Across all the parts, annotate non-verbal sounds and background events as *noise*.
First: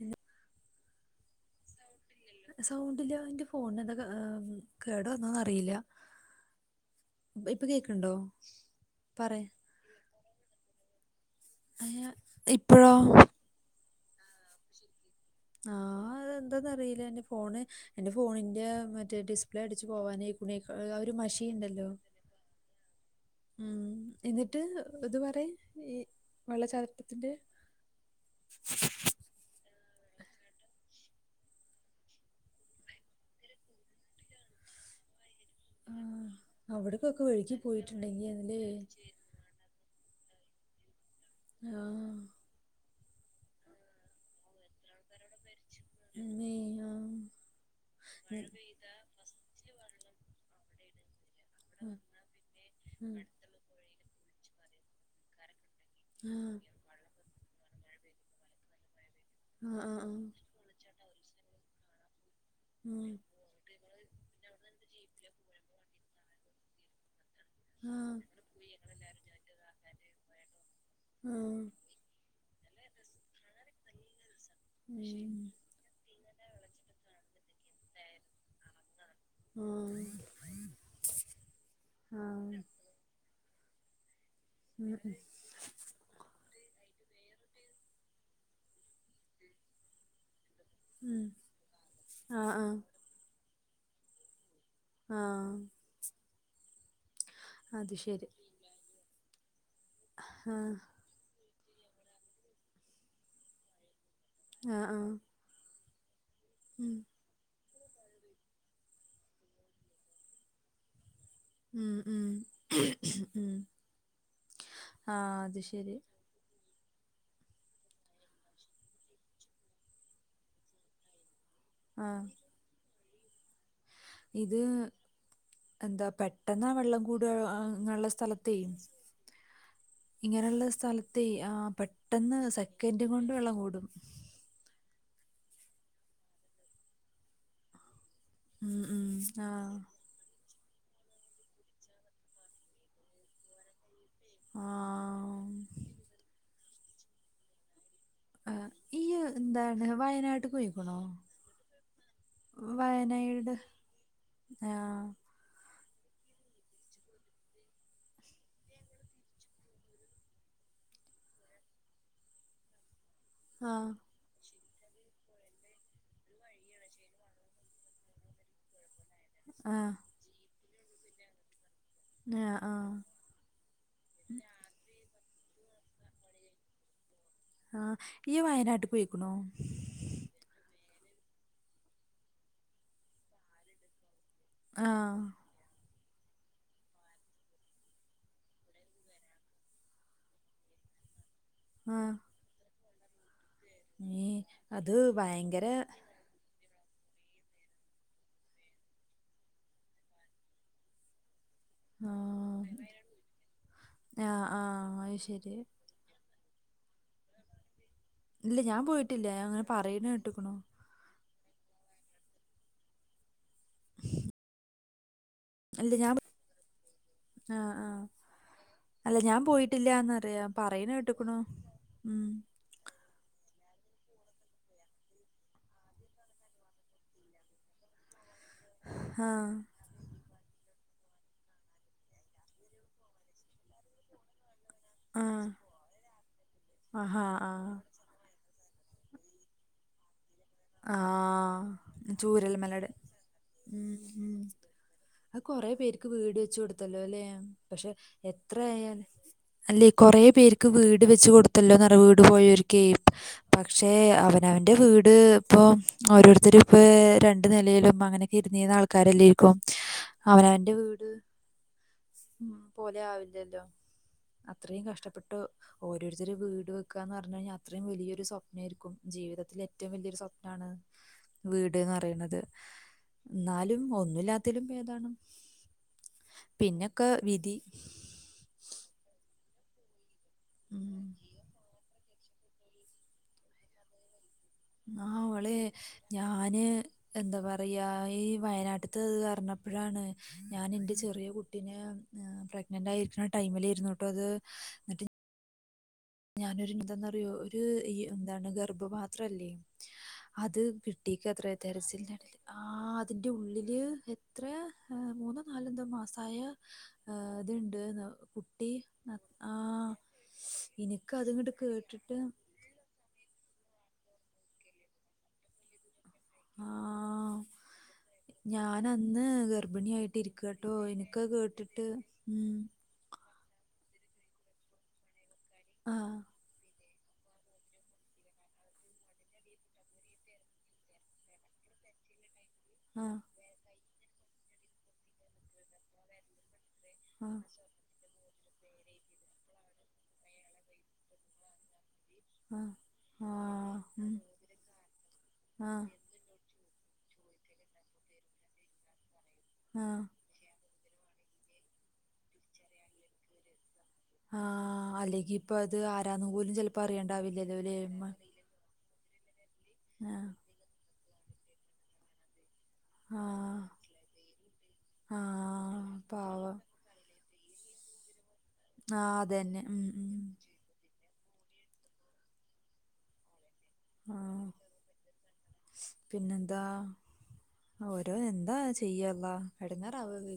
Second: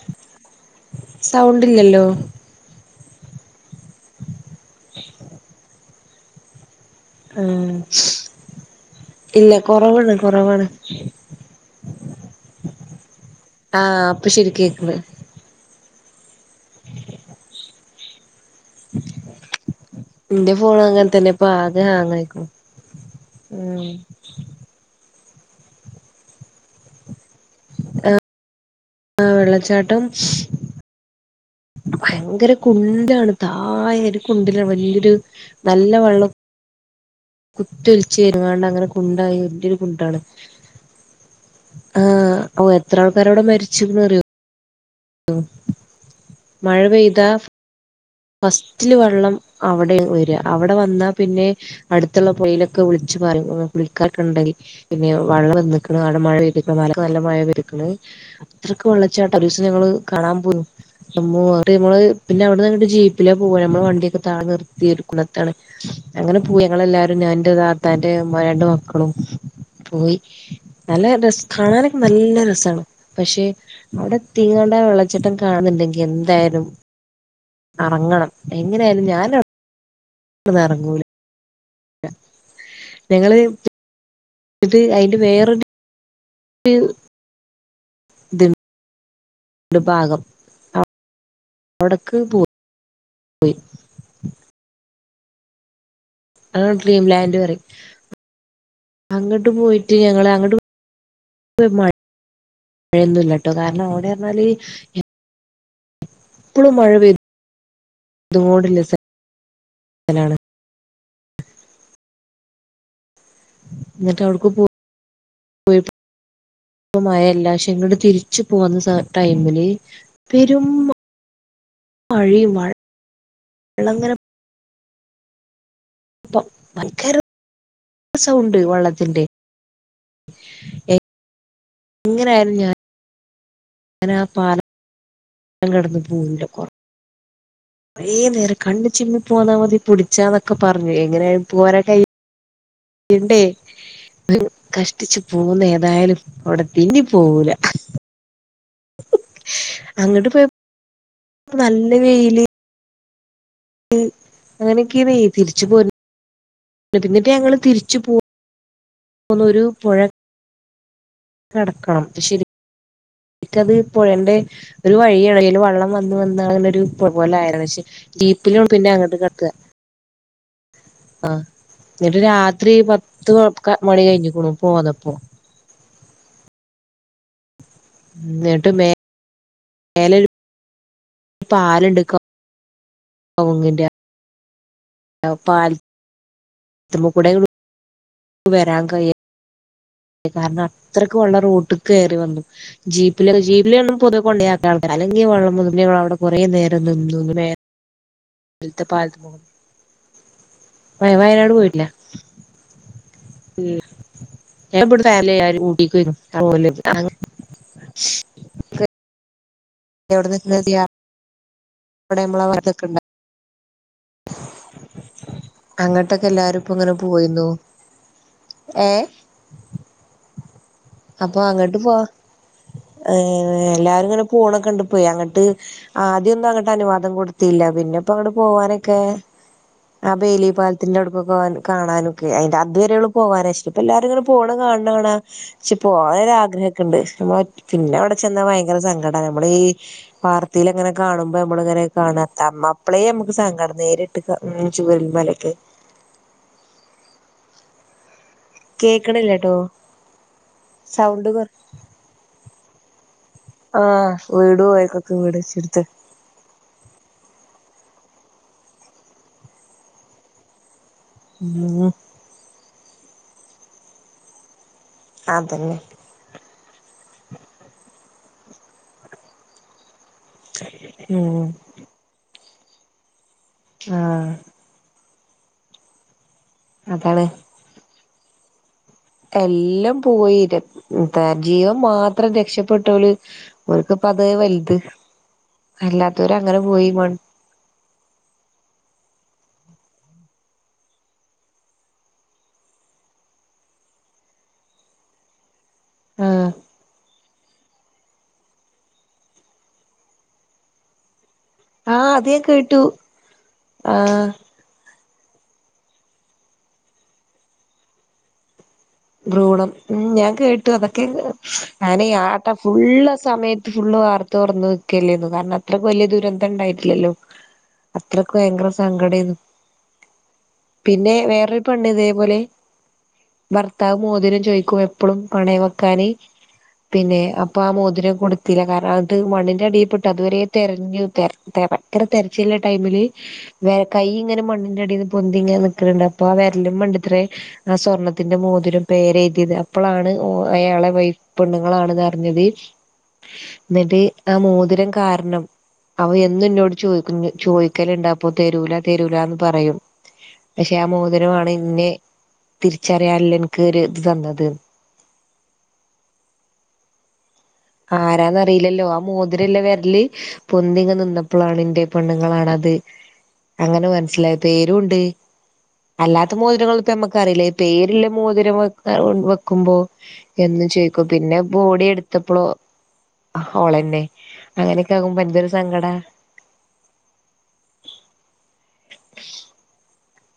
എന്താ സൗണ്ടില്ലല്ലോ. സൗണ്ടില ഇന്റെ ഫോണിന് എന്താ കേട് വന്നോ അറിയില്ല. ഇപ്പൊ ആഹ് കേക്ണ്ടോ പറയ്. ഇല്ല കൊറവാണ് കൊറവാണ്. അയ്യാ ഇപ്പഴോ. ആഹ് ഇപ്പൊ ശരികേക്ണ്ട്. ആഹ് അതെന്താന്നറിയില എന്റെ ഫോണ്. എന്റെ ഫോണിന്റെ മറ്റേ ഡിസ്പ്ലേ അടച്ച് പോകാനായികുണയ് ഒരു മഷീണ്ട്. അത് ഹാങ്ങ് ആയിക്ണു. ഉം എന്നിട്ട് ഇതു പറെ ഈ വെള്ളചാട്ടത്തിന്റെ. ആഹ വെള്ളച്ചാട്ടം. ഭയങ്കര കുണ്ടിലാണ് താഴെ ഒരു കുണ്ടിലാണ് വല്യൊരു നല്ല വെള്ളം. അവിട്ക്കൊക്കെ വഴി. കുത്തിഒലിച്ച് വന്ന്ങ്ങാണ്ട് അങ്ങനെ കുണ്ടായി വല്യരു. കുണ്ടാണ് ആ ആഹ ഓ എത്ര ആൾക്കാരവിടെ മരിച്ക്ക്ണ് അറിയോ. മ്മ് അമ്മേ മഴ ആ പെയ്താ. ഫസ്റ്റില് വെള്ളം അവിടെണ് വര അവിടെ വന്നാ പിന്നെ. അടുത്തുള്ള പുഴയിലൊക്കെ പിന്നെ വിളിച്ചു പറിം കുളിക്കാർക്കണ്ടെങ്കിൽ തുടങ്ങിയാണ് പിന്നെ വള്ളം വന്ന്. നല്ല മഴ വെള്ളം മലക്ക് നല്ല മഴ പെയ്ത്ക്ണ്. ഇത്രക് വെള്ളച്ചാട്ടം ഒരീസം ഞങ്ങള് വന്ന് എന്നിട്ട് കാണാൻ പോന്നു ന്റമ്മോ ന്ന്ട്ട് നമ്മള് പിന്നെ അവിടെന്നങ്ങിട്ട് ജീപ്പ്. പോ നമ്മള വണ്ടിയൊക്കെ താഴെ നിർത്തി ഒരു കുളത്താണ്. പോയി ഞങ്ങളെല്ലാരും ഞാൻ ന്റെ താത്തന്റെ മ്മ രണ്ട് മക്കളും. പോയി വന്നു നല്ല ആഹ് രസ ആഹ് കാണാനൊക്കെ നല്ല രസാണ് പക്ഷെ. ഉം അവടെത്തീങ്ങാണ്ട വെള്ളച്ചാട്ടം കാൺണ്ടെങ്കി എന്തായാലും. അറങ്ങണം എങ്ങനെയാലും ഞാനവി ആഹ്. പ്പന്നർങ്ങൂല. ആഹ് ഞങ്ങള് ഇത് അയ്ന്റെ വേറൊര് ത്. ഒരു ഭാഗം. ഉം അവിടക്ക് ആ ആ പോയി ആഹ് അത് ഡ്രീം ലാൻഡ് പറിം അത് ശരി അങ്ങട്ട് പോയിട്ട് ഞങ്ങള് ആഹ് അങ്ങട്ട്. മഴന്നുല്ലട്ടോ കാരണം ഓന് പർഞ്ഞാല്. ആഹ് ആഹ് എപ്പളും മഴ ഉം പെയ്തു കൊണ്ട്ല്ല സ്ഥലാണ്. ഉം ഉം ഉം ന്നട്ടവ്ട്ക്കും പോ ആ അത് ശരി. പ്പൊ മഴല്ല പക്ഷെ ങ്ങട്ട് തിരിച്ചു പോന്ന സ ടൈമില് പെരും മ ആഹ് മയിം വ ള്ളങ്ങനെ ഇത് എന്താ പെട്ടെന്നാ വള്ളം ഭയങ്കര കൂടാ അങ്ങളെ സ്ഥലത്തെ സൗണ്ട് വെള്ളത്തിന്റെ ഇങ്ങനെള്ള സ്ഥൽത്തെ ആ പെട്ടെന്ന് സെക്കൻഡ് കൊണ്ട് വെള്ളം കൂടും അങ്ങനെ ആ പാല *unintelligible* കെട്ന്ന് പൂണ്ട് കോ കൊറേ നേരം ഉം കണ്ണ് ഉം ചിമ്മി ആ പോന്നാ മതി പുട്ച്ചാന്നൊക്കെ പർഞ്ഞ് എങ്ങനെ ആയാലും പോരാൻ കയ്യ ണ്ടേ ആ കഷ്ടിച് പോന്ന് ഏതായാലും *unintelligible* ത്തിന്നി പോവൂല ആഹ് ഇയ്യ് ന്താണ് അങ്ങട്ട് വയനാട്ട്ക്ക്‌ പോയപ്പോ പോയ്‌ക്ക്ണോ നല്ല വയനയിട് അങ്ങനെക്കെന്നേ തിരിച് പോ പിന്നെപ്പം ഞങ്ങള് തിര്ച് പൊ ന്നോരു പുഴ കടക്കണം ആ ശരിക്കത് പുഴന്റെ ഒരു വഴിയാണ് അയില് വള്ളം വന്ന് വന്ന് അങ്ങനൊരു പുഴ പോലെ ആയതാ പക്ഷെ ജീപ്പിലും പിന്നെ അങ്ങട്ട് ക ത്ത ആ ആഹ് ന്നിട്ട് ആ ആ രാത്രി പ ത്ത് ക മണി കഴിഞ്ഞിക്ക്ണു പോന്നപ്പൊ ആഹ് ഇയ്യ് വയനാട്ട്ക്ക്‌ പോയിക്ക്ണോ ഏലൊരു പാല്ണ്ട് കോ കൗങ്ങ്ന്റെ ആം പാൽ ത്ത്മ്മുക്കൂടെ വരാൻ കയ്യ കാരണം അത്രക്ക് വള്ള ആ റോട്ട്ക്കെറി വന്നു ജീപ്പ്ല് ജീപ്പ്ല് പൊത് ഏ കൊണ്ടേയാക്കാ അത് അല്ലെങ്കി വള്ളം ഭയങ്കര *unintelligible* കുറേ നേരം നിന്നു ൽത്തെ പാൽത്ത്മേക്കൂ വേ വയനാട് പോയിട്ടില്ല ആഹ് മ് ഞാൻ അത് ശരി *unintelligible* ഊട്ടിക്ക് പോയിക്ക്ണ് ഓല് ഇല്ല ഞാൻ പോയിട്ടില്ല ഞാൻ ഇങ്ങനെ പറയ്ണേ കേട്ട്ക്ക്ണു ഇവിടെ ഞമ്മളെ *unintelligible* *unintelligible* ഇല്ല ഞാൻ അങ്ങട്ടൊക്കെ എല്ലാരും ഇപ്പോ ഇങ്ങനെ പോയിന്നു ആ ആ ഏഹ് അല്ല ഞാൻ പോയിട്ടില്ലന്ന് പറിയാ പറയ്ണ കേട്ട്ക്ക്ണു ഉം ഏഹ് എല്ലാരും ഇങ്ങനെ പോണൊക്കെണ്ട് ഇപ്പെ അങ്ങട്ട് ആ ആദ്യോന്നും അങ്ങട്ട് അനുവാദം കൊടുത്തില്ല പിന്നെ പ്പം അങ്ങട്ട് പോവാനൊക്കെ ആ ആ ബേലി പാലത്തിന്റെ അടുക്കൊക്കേ കാണാനൊക്കെ അയിന്റെ അതുവരെ ഒള്ളു പോവാൻ പക്ഷെ ഇപ്പ എല്ലാരും ഇങ്ങനെ പോണേ കാണ് ണേ കാണാ ആ പക്ഷെ പോവാൻ ഒര് ആഗ്രഹൊക്കെ ഇണ്ട് ആഹാ ആ പിന്നെ അവ്ടെ ചെന്ന ഭയങ്കര സങ്കടാ നമ്മളീ ഈ വാർ കത്തിൽ ഇങ്ങനെ ആ കാണുമ്പം ഞമ്മൾ ഇങ്ങനെ കാണാ അത്ത ചൂരൽമലയുടെ അപ്പളേെ ഞമ്മക്ക് സങ്കടം ഉം നേരിട്ട് ചൂരൽ മലക്ക് ക്ക് വീട് വെച്ച് കൊടുത്തല്ലോ ല്ലേ പക്ഷെ എത്ര ആയാല് കേക്കണില്ലട്ടോ അല്ലെ കൊറേ പേർക്ക് വീട് വെച്ച് സൗണ്ട് കൊറ കൊടുത്തല്ലോ നിറ വീട് പോയൊർക്കേ ആ പക്ഷെ അവനവന്റെ വീട് ഇപ്പൊ ഓരോരുത്തർ ഇപ്പേ രണ്ട് നിലയിലും അങ്ങനെ ഒകെ ഇർന്നീന്ന ആൾക്കാരല്ലേരിക്കും അവനവന്റെ വീട് ഉം മ് പോലെ ആവില്ലല്ലോ അത്രയും കഷ്ടപ്പെട്ടു അതന്നെ ഓരോരുത്തരു വീട് കാ ന്ന് പറഞ്ഞ് കഴിഞ്ഞാ അത്രയും വലിയൊരു സ്വപ്നമായിരിക്കും ജീവിതത്തിൽ ഏറ്റവും വലിയൊരു സ്വപ്നാണ് ഉം വീട് ഇടെന്ന് പറയണത് ന്നാലും ആ ഒന്നില്ലാത്തലും ഭേതാണ് പിന്നൊക്കെ അതാണ് വിധി എല്ലം പോയീരെ ഉം *unintelligible* അത്ര രക്ഷപ്പെട്ടോളെ ഓർക്കിപ്പതെ വൽ നാഹ് അവളെ ഞാനെ പോയി മൺ എന്താ പറ- ഇപ്പ യായി വയനാട്ടിത്തെ അറിഞ്ഞപ്പഴാണ് ഞാനെന്റെ ചെറിയ കുട്ടീനെ ഏഹ് പ്രഗ്നന്റായിരിക്കുന്ന ടൈമിലായിരുന്നു കേട്ടോ അത് എന്നിട്ട് ആ ഞാനൊരു എന്തെന്നറിയോ ഒരു ഈഹ് എന്താണ് ഗർഭപാത്രല്ലേ അത് കിട്ടി കുട്ടീക്കത്ര ആ അത് തെരച്ചിലിനിടീല് ഞാൻ കേട്ടു ആഹ് അതിന്റെ ഉള്ളില് ആ എത്രയാ ഏഹ് മൂന്നോ നാലെന്തോ മാസായ ഇതിണ്ടേന്ന് കുട്ടി ന- ആ ഭ്രൂണം ഉം ഞാൻ കേട്ടു അതൊക്കെ എനിക്ക് അതിങ്ങോട്ട് ഞാനെ കേട്ടിട്ട് ആഹ് ട്ട ഫുള്ളാ സമയത്ത് ഫുള്ളു വാർത്ത തൊറന്ന് വെക്കലേരുന്നു കാരണം അത്രയ്ക്ക് വലിയ ദൂരന്ത്‌ ആ ത്തിണ്ടായിട്ടില്ലല്ലോ അത്രക്കു ഭയങ്കര ഞാൻ അന്ന് സങ്കടേന്നു ഗർഭിണിയായിട്ട് ഇരിക്കട്ടോ പിന്നെ എനിക്ക് വേറൊരു കേട്ടിട്ട് പെണ്ണിതേപോലെ ഉം ഭർത്താവു മോതിരം ചോയിക്കും എപ്പളും പണയം ആ വെക്കാനെ പിന്നെ അപ്പ ആ മോതിരം കൊടുത്തില്ല കാരണം അത് മണിന്റെടിയിൽപ്പെട്ടു അതുവരെ തെരഞ്ഞു തെര തെ ഭക്കര തെരച്ചിലെ ടൈമില് ആ വെ കൈ ഇങ്ങിനെ മണ്ണിന്റെടീന്ന് പൊന്തി ഇങ്ങനെ നിക്കണുണ്ട് അപ്പ ആ വെരലും മണ്ടിത്രേ ആഹ് ആ സ്വർണ ത്തിന്റെ മോതിരം പേരെഴുതിയത് അപ്പളാണ് ഓഹ് അയാളെ വൈഫ്‌ പെണ്ണുങ്ങളാണെന്നറിഞ്ഞ ഞ്ഞത് ആഹ് ആഹ് ന്നിട്ട് ഉം ആ മോതിരം കാരണം ആഹ് അവ എന്നെന്നോട് ചോദിക്ക കുഞ്ഞെ ചോദിക്കലുണ്ടാപ്പ തെരൂല തെരൂല്ലാന്ന് പറയും ആഹ് പക്ഷെ ആ മോതിമാണ് ഇന്നെ തിരിച്ചറിയാനുള്ള ക്കൊരു ഇതന്ന് ആഹ് അല്ലെങ്കി ഇപ്പ അത ആരാന്നും പോലും ചിലപ്പ അറിയേണ്ടാവില്ലല്ലേ ആരാന്നറിയില്ലല്ലോ ആ മോതിരൊള്ള വെരല് ആ പൊന്തിങ്ങെ നിന്നപ്പളാണെൻ്റെ പെണ്ണുങ്ങളാണത് ആ അങ്ങനെ മനസിലായി പേരും ഉണ്ട് ആ അല്ലാത്ത പാവം മോതിരങ്ങളിപ്പം നമ്മക്കറിയില്ല പേരിള്ള മോതിരം വെ ആ അതന്നെ വെക്കുമ്പോ ഉം ഉം എന്നും ചോയ്ക്കും പിന്നെ ബോഡി എടുത്തപ്പളോ ഹ ഓളന്നെ ആ അങ്ങനെയൊക്കെ ആകുമ്പ എന്തൊരു സങ്കടാ പിന്നെന്താ ഓരോ എന്താ ചെയ്യാ അള്ളാ എടങ്ങേറാവുവേ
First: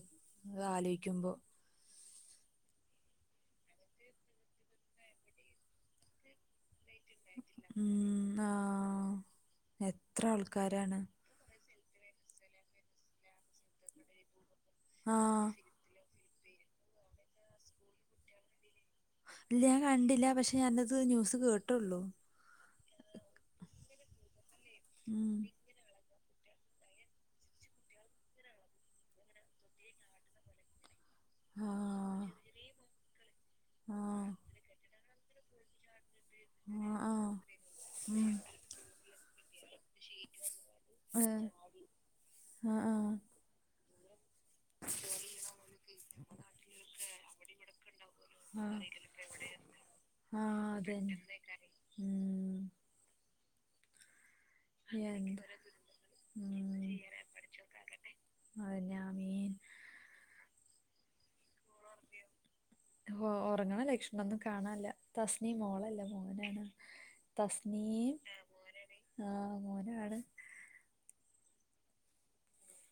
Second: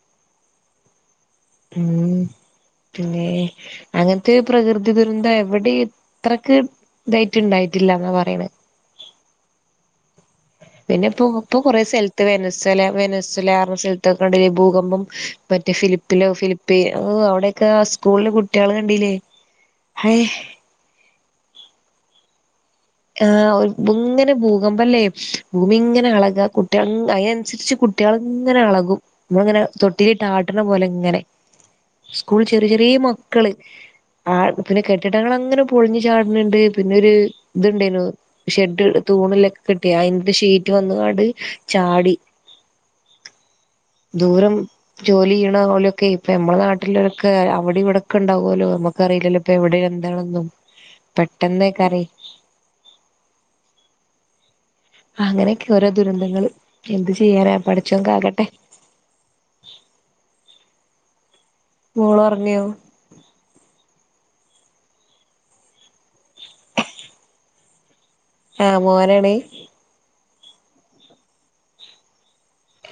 അതാലോയിക്കുമ്പോ ഉം പിന്നേ അങ്ങനത്തെ പ്രകൃതി ദുരന്തം എവിടെ എത്രക്ക് ഇതായിട്ടുണ്ടായിട്ടില്ലാന്നാ പറയണെ എത്രാൾക്കാരാണ് പിന്നെ ഇപ്പൊ ഇപ്പൊ കുറേ സ്ഥലത്ത് വെരനാച്ചാലെ ല വെനസലറ സ്ഥലത്തോക്കണ്ട ഭൂകമ്പം ആഹ് മറ്റേ ഫിലിപ്പ് ഫിലോ ഫിലിപ്പിയെ ഓഹ് അവിടൊക്കെ സ്കൂളിലെ കുട്ടികളെ കണ്ടീല്ലേ ഇല്ല ഞാൻ കണ്ടില്ല പക്ഷെ ഞാനത് ന്യൂസ് കേട്ടുള്ളൂ ആഹ് ഇങ്ങനെ ഭൂകമ്പല്ലേ ഉം ന്നിങ്ങനളക കുട്ടിക അതിനനുസരിച്ച് കുട്ടികൾ ഇങ്ങനെ എളകും ന്നിങ്ങനെ തൊട്ടി ഇട്ടാട്ടണ പോലെ ഇങ്ങനെ ആഹ് സ്കൂൾ ചെറിയ ചെറിയ മക്കള് ആഹ് ഹ് പിന്നെ കെട്ടിടങ്ങളങ്ങനെ പൊളിഞ്ഞു ചാടുന്നുണ്ട് ആഹ് പിന്നൊരു ആഹ് ഇതുണ്ടാനു ഉം ഷെഡ് തൂണിലൊക്കെ കെട്ടിയ അയിന്റെ ഷീറ്റ് വന്നാട് ഏഹ് ചാടി ആഹ് ആഹ് ദൂരം ജോലി ചെയ്യണ പോലൊക്കെ ഇപ്പ അമ്മടെ നാട്ടിലൊരൊക്കെ അവിടിവിടൊക്കൊണ്ടാവല്ലോ ആഹ് നമുക്ക് ക്കറിയില്ലല്ലോ ഇപ്പ എവിടെന്താണന്നും അതന്നെ പെട്ടെന്നേ കറി ഉം എന്ത് അങ്ങനെയൊക്കെ ഓരോ ദുരന്തങ്ങള് ഉം എന്ത് ചെയ്യാനാ പടച്ചൊൻ കാക്കട്ടെ അന്നെ ആമീൻ മോള ഉറങ്ങിയോ ഉറങ്ങണ ലക്ഷ്മൊന്നും കാണല്ല തസ്ണി മോളല്ല മോനെയാണ് തസ്നിം ആഹ് മോനാണ് മോന ആണ്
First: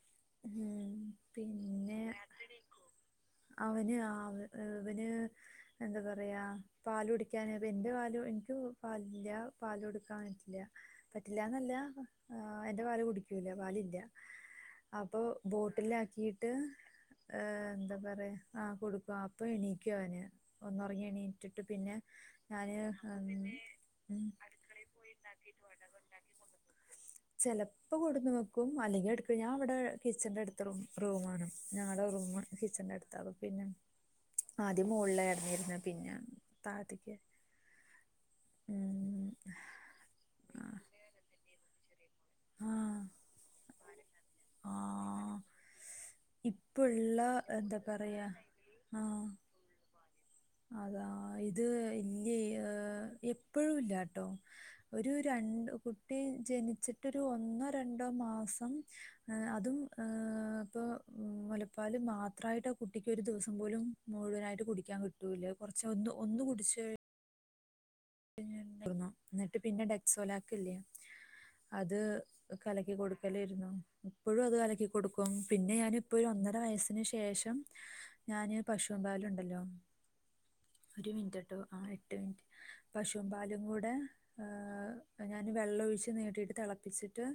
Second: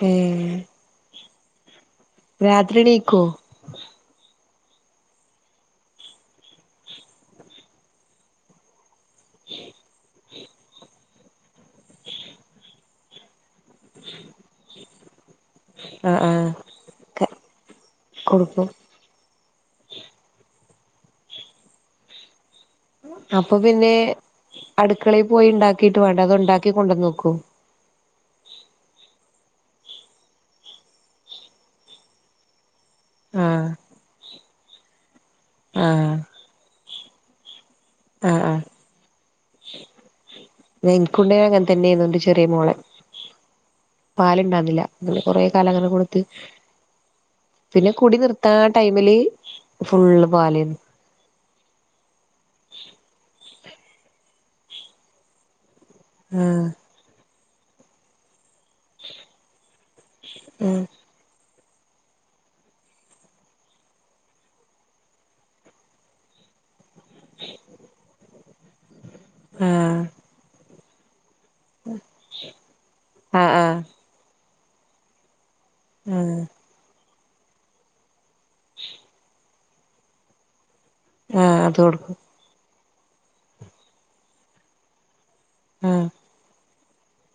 ഏഹ് ഉം പിന്നെ രാത്രി എണീക്കു വോ അവന് ആ അവന് എന്താ പറയാ പാല കുടിക്കൻ എന്റെ പാല എനിക്ക് പാലില്ല പാലൊടുക്കാൻ പറ്റില്ല പറ്റില്ലന്നല്ല ആ എന്റെ പാല് കുടിക്കൂല പാല് ഇില്ല അപ്പൊ ബോട്ടില ആഹ് ആക്കിട്ട് ആഹ് എന്താ പറയാ ആ കൊടുക്കും കൊടുക്കുക ഇപ്പൊ എണീക്കുവ അവന് ഒന്നറങ്ങി എണീറ്റിട്ട് പിന്നെ ഞാന് ഉം അപ്പൊ പിന്നെ ഉം, അടുക്കളയിൽ പോയി ഉണ്ടാക്കീട്ട് വേണ്ട അത് ഉണ്ടാക്കി കൊണ്ടുവന്ന് നോക്കൂ ഇപ്പ കൊടുന്ന് വോക്കും അല്ലെങ്കിൽ എടുക്ക ഞാ ഇവിടെ കിച്ചണറെ അടുത്ത് റൂ റൂണ് ഞങ്ങളുടെ റൂം കിച്ചന്റെ അടുത്ത് അ പിന്നെ ആഹ് ആദ്യ മുകളുകളിൽ ഇടന്നിരുന്ന ആഹ് പിന്നാണ് തായതിക്ക് ആഹ് ആഹ് ഉം എനിക്കണ്ട അങ്ങനെ തന്നെ ആതണ്ട് ചെറിയ മോളെ ആഹ് പാലുണ്ടാവുന്നില്ല അ ആഹ് കൊറെേ കാലങ്ങനെ കൊടുത്ത് ഇപ്പള്ള എന്താ പിന്നെ കുടി പറയാ നിർത്താ ആ ടൈമില് ആഹ് ഫുള് പാലി അതാ ഇ ഇത് ഇല്ലേ എപ്പോഴുംഇല്ലട്ടോ ഒരു രണ്ട് കുട്ടി ആഹ് ജനിച്ചിട്ടൊരു ഒന്നോ രണ്ടോ മാസം അതും ഇപ്പൊ ഉ മുലപ്പാൽ മാത്രമായിട്ട് ആ കുട്ടി ഒരു ദിവസം പോലും മുഴുവനായിട്ട് കുടിക്കാൻ കിട്ടു കുറച്ച ഒന്ന് ഒന്ന് കുടിച്ച് *inaudible* *unintelligible* ഇന്ന്ട്ട് പിന്നെ, ആഹ് ഡെക്സോ ലാക്ക്ല്ലേ അത് കലക്കി ആഹ് കൊടുക്കലേയിരുന്നു. ഇപ്പഴു അത് കലക്കി കൊടുക്കും. പിന്നെ ആഹ് ഞാനിപ്പൊര് ആഹ് ഒന്നര വയസ്സിന് ശേഷം ഞാന് പശുവിൻ പാല്ണ്ടല്ലോ ഒരു മിനിറ്റ്ട്ടോ ആഹ് ആ അത് കൊടുക്കും എട്ട് മിൻറ്റ് പശുവും പാലും കൂടെ, ഏഹ് ഞാന് ആഹ് വെള്ളൊഴിച്ച് നീട്ടിയിട്ട് തെളപ്പിച്ചിട്ട്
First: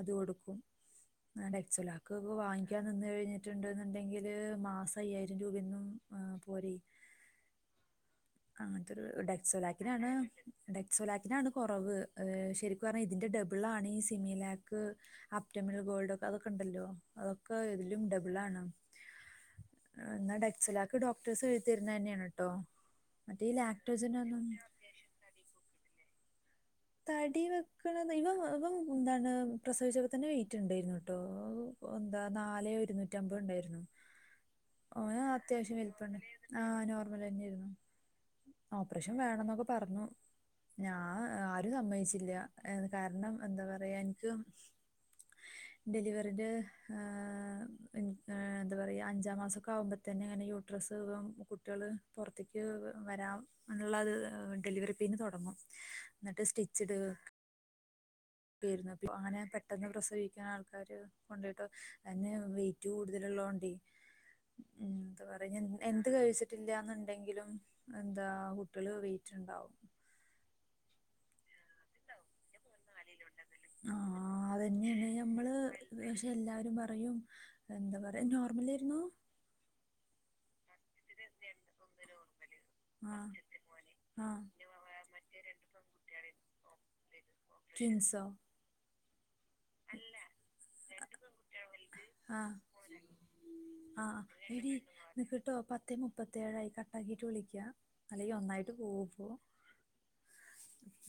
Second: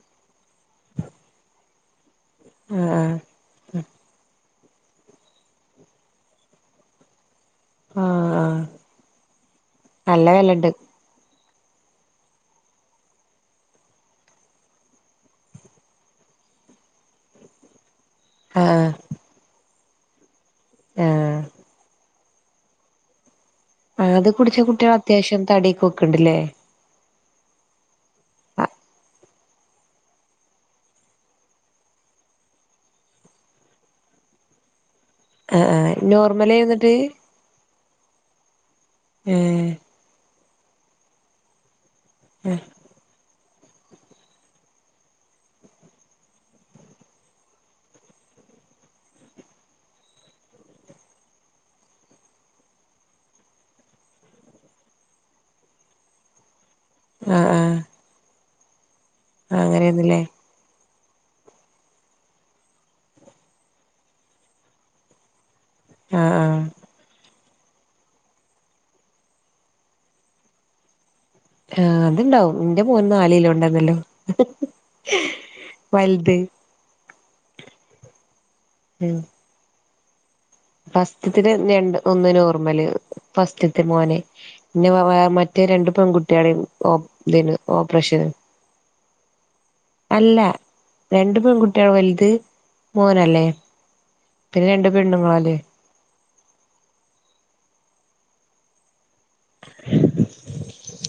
അത് കൊടുക്കും. ആഹ് ഡെക്സോലാക്ക് ഇപ്പ വാങ്ങിക്കാൻ ആഹ് നിന്ന് ആഹ് കഴിഞ്ഞാ ട്ട്ണ്ട് ന്ന്ണ്ടെങ്കില് മാസയ്യായിരം രൂപ്യെന്നും പോരേയ്. ആഹ് ആഹ് അങ്ങൻത്തൊരു ഡെക്സോലാക്കിനാണ് നല്ല വെലണ്ട് ഡെക് സോലാക്കിനാണ് കൊറവ്. ഏ ശരിക്കും പറഞ്ഞാ ഇതിന്റെ ഡബിളാണ് ഈ സിമീ ലാക്ക് അപ്റ്റൊമൽ ഗോൾഡൊക്കെ അതൊക്കെണ്ടല്ലോ, അതൊക്കെ ഇതിലും ഡബ് ബ്ളാണ്. ആഹ് ഇന്നാ ഡെക്സോലാക്ക് ആഹ് ഡോക്ടേഴ്സ് എഴുതിത്തരുന്നെന്ന്യാണ് ട്ടൊ. തന്നെയാണ് കേട്ടോ അതീലാക് ആഹ് അത് കുടിച്ച കുട്ട്യാളത്യാവശ്യം തട്യൊക്കെ വെക്ക്ണ്ട്ലേ? തടി വെക്ക്ണ്, ഇവൻ ഇവൻ ന്താണ് പ്രസവിച്ചപ്പോ തന്നെ വെയ്റ്റ്ണ്ടായിര്ന്നുട്ടോ. ന്താ നാലേ ഒരുന്നൂറ്റമ്പത് ഇണ്ടായിര്ന്നു. ആഹ് ഓനത്യാവശ്യം ആഹ് വലിപ്പണ്ട് ആഹ് നോർമലേന്നിട്ട് നോർമലന്നേയ്രുന്നു. ഓപ്പ്റഷം വേണംന്നൊക്കെ ഏഹ് പറഞ്ഞു. ഞാ ആരും സമ്മയ്ച്ചില്ല. എ കാര്ണം, എന്താ പറയാ ഇൻക്ക് ഡെലിവറിട് ഏഹ് ഏഹ് എന്താ പറയാ അഞ്ചാം മാസൊക്കെ ആകുമ്പ തന്നെ അങ്ങനെ യൂട്രസ്സ് കുട്ട്യള് പൊർത്ത്ക്ക് വരാം ള്ളത് ഡെലിവെറി പെയ്ന് തൊടങ്ങും ന്ന്ട്ട് സ്റ്റി അ ആഹ് അങ്ങനെ പെട്ടെന്ന് അങ്ങനെയാന്നില്ലേ പ്രസവിക്ക്ണ ആൾക്കാര് ട്ടോ, എന്നെ വെയ്റ്റ് കൂടുതല്ള്ളോണ്ടെ ഉം എന്താ പറ്യ, ഞാൻ എന്ത് ആഹ് ആഹ് കഴിച്ചിട്ടില്ലാന്ന്ണ്ടെങ്കിലും എന്താ കുട്ടികള് വെയ്റ്റുണ്ടാകും ആഹ് അത്ണ്ടാവും ഇന്റെ മോൻ നാല് കിലോ *inaudible* ഉണ്ടായിരുന്നല്ലോ ആഹ് അതെന്ന്യാണ് ഞമ്മള് പക്ഷെ വലുത് എല്ലാരും പറയും എന്താ പറയ നോർമലി ഉം ഫസ്റ്റ്ത്തെ ര രണ്ട് ഒന്ന് നോർമല്, ആ ഫസ്റ്റ്ത്തേ മോന് ആ പിന്നെ *unintelligible* മറ്റേ രണ്ട് പെൺകുട്ട്യാളിം ഓപ് *unintelligible* ട്വിൻസോ ഓപ്പ്റേഷന് അല്ല. രണ്ട് പെൺകുട്ട്യാ വൽത് ആ മോനല്ലേ? ആ പിന്നെ എടി രണ്ട് നിക്ക് ട്ടോ പെണ്ണ്ങ്ങളല്ലേ പത്തേ മുപ്പത്തേഴായി, കട്ടാക്കിയിട്ട് വിളിയ്ക്കാ അല്ലെങ്കി ഒന്നായിട്ട് പോവുപ്പോ *inaudible*